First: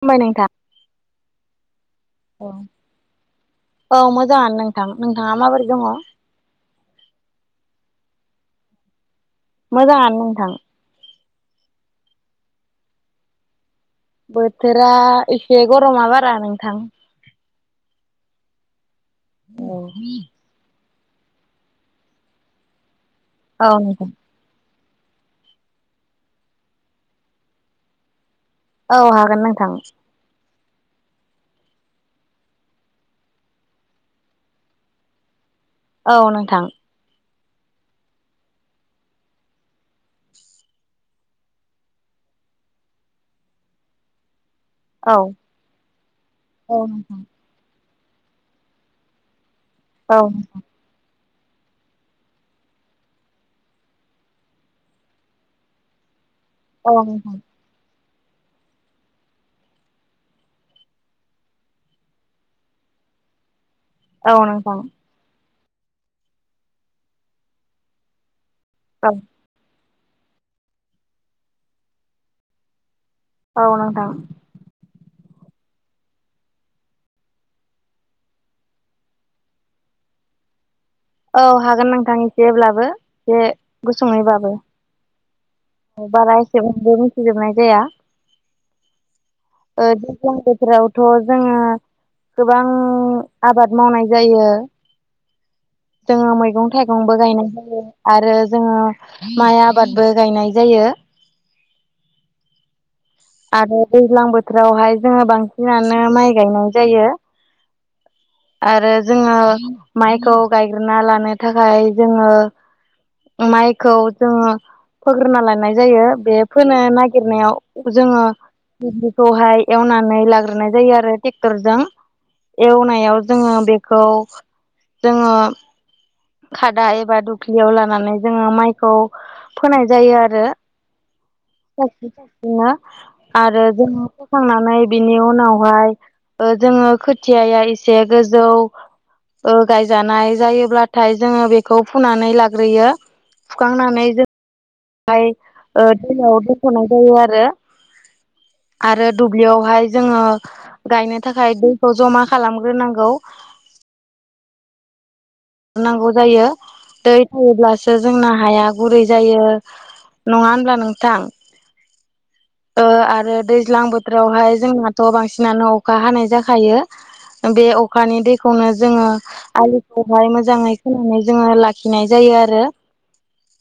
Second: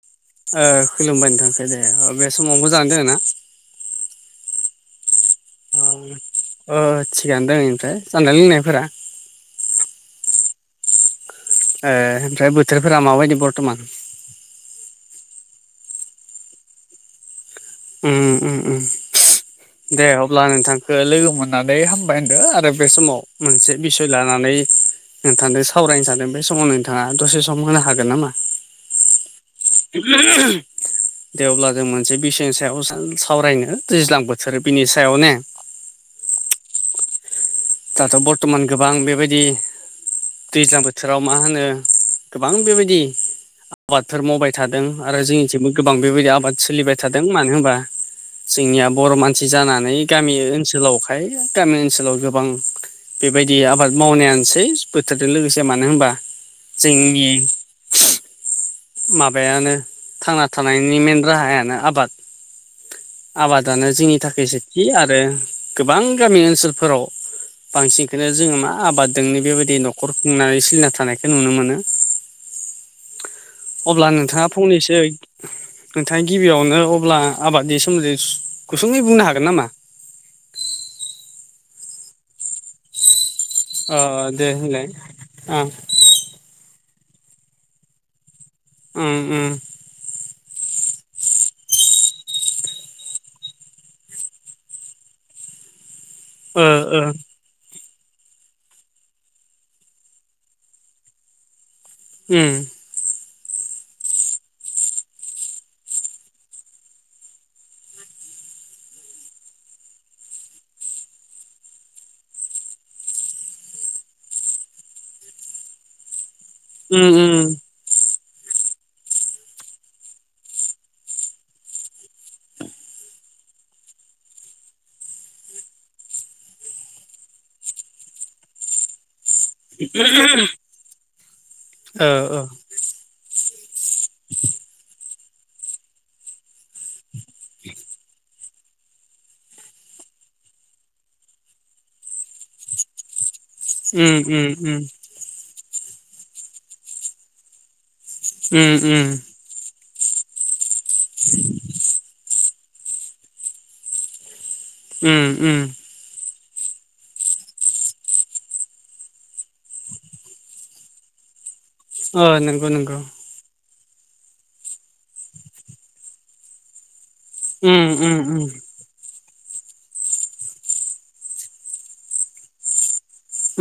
खुलुमबाय नोंथां ओ खुलुमबाय नोंथां। ओ जे बे समाव मोजाङैनो दोङो ना? औ मोजाङानो नोंथां। नोंथाङा माबोरै दङ ओ थिगानो दै ओमफ्राय जानाय लोंनायफोरा मोजांङानो नोंथां ए ओमफ्राय बोथोरफोरा माबायदि बर्थ'मान बोथोरा एसे गरमा बारा नोंथां उम उम उम दे अब्ला नोंथां लोगो मोननानै हामबाय होनदों आरो बे समाव औ मोनसे बिसय नोंथां लानानै नोंथांजों सावरायनो सानदों बे समाव नोंथांङा दसे सम होनो हागोन नामा? औ हागोन नोंथां जेब्ला जों मोनसे बिसेननि सायाव सेन सावरायनो दैज्लां बोथोर बिनि सायाव ने औ नोंथां। दाथ' बरथ'मान गोबां बेबायदि दैज्लां बोथोराव मा होनो गोबां बेबायदि आबादफोर मावबाय थादों। औ आरो जोंनिथिंबो गोबां बेबायदि आबाद औ सोलिबाय नोंथां थादों। मानो होनबा जोंनिया बर' मानसि जानानै औ गामि ओनसोलावखाय गामि ओनसोलाव गोबां बेबायदि आबाद मावनायानोसै बोथोरजों लोगोसे मानो होनबा औ जोंनि नोंथां ह [inaudible] माबायानो थांना थानायनि मेन राहायानो आबाद आबादानो जोंनि औ थाखाय नोंथां सेथि आरो गोबां गामि ओनसोलफोराव बांसिनखोनो जोंङो मा आबाद औ दोंनो बेबायदि न खर खुंनानै सिलिना थानायखौ नुनो मोनो। औ अब्ला नोंथां नोंथांङा फंनैसै नोंथांङा गिबियावनो अब्ला आबादनि सोमोन्दै सु गुसुंङै बुंनो हागोन नामा? औ हागोन नोंथां एसेब्लाबो जे अ अ दे होनलाय आ। अ बारा एसेबांबो मिथिजोबनाय जाया। उम उम ओ दैज्लां बोथोरावथ' जोंङो गोबां आबाद मावनाय जायो। जोंङो ओ मैगं ओ थाइगंबो गायनाय जायो। आरो जोंङो माइ आबादबो गायनाय जायो। उम आरो दैज्लां बोथोरावहाय जोंङो बांसिनानो माइ गायनाय जायो। आरो जोंङो माइखौ गायग्रोना लानो थाखाय जोंङो माइखौ जोंङो फोग्रोना लायानाय जायो बे फोनो उम उम नागिरनायाव जोङो [inaudible] खौहाय एवनानै लाग्रोनाय जायो आरो टेक्टरजों। एवनायाव जोंङो बेखौ जोंङो खादा एबा दुख्लियाव लानानै जोंङो माइखौ फोनाय जायो आरो ओ सारस्रि ओ सारस्रिनो। आरो जोंङो फोखांनानै बिनि उनावहाय ओ जोंङो खोथियाया एस से गोजौ ओ गायजानाय जायोब्लाथाय जोंङो बेखौ फुनानै लाग्रोयो। फुखांनानै उम जों उम उम। हाय ओ दैयाव दोनथ'नाय जायो आरो उम उम आरो दु ब्लियावहाय जोंङो गायनो थाखाय दैखौ जमा खालामग्रोनांगौ। उम उम नांगौ जायो दै थायोब्लासो जोंना हाया गुरै जायो। नंङा होनब्ला नोंथां? ओ नों ओ आरो दैज्लां बोथोरावहाय जोंनाथ' बांसिनानो अखा हानाय जाखायो। बे उम उम अखानि उम दैखौनो जोङो आलिखौहाय मोजाङै खोनानै जोङो लाखिनाय जायो आरो।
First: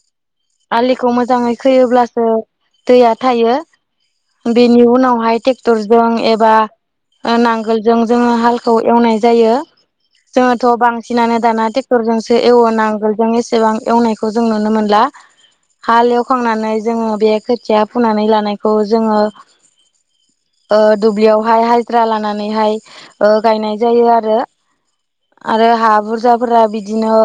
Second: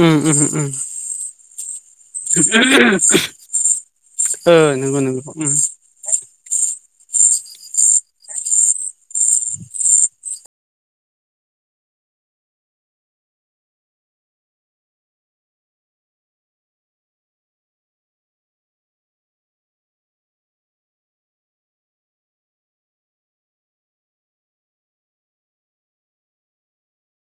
उम उहम। आलिखौ मोजाङै खोयोब्लासो दैया थायो। ओ बिनि नंगौ नंगौ उनावहाय उम टेक्टर जों एबा ओ नांगोलजों जोङो हालखौ एवनाय जायो। जोङोथ' बांसिनानो दाना टेक्टरजोंसो एवो नांगोलजों एसेबां एवनायखौ जों नुनो मोनला। हाल एवखांनानै जोंङो बे खोथिया फुनानै लानायखौ जोंङो ओ दुब्लियावहाय हाजिरा लानानैहाय ओ गायनाय जायो आरो। आरो हा बुरजाफोरा बिदिनो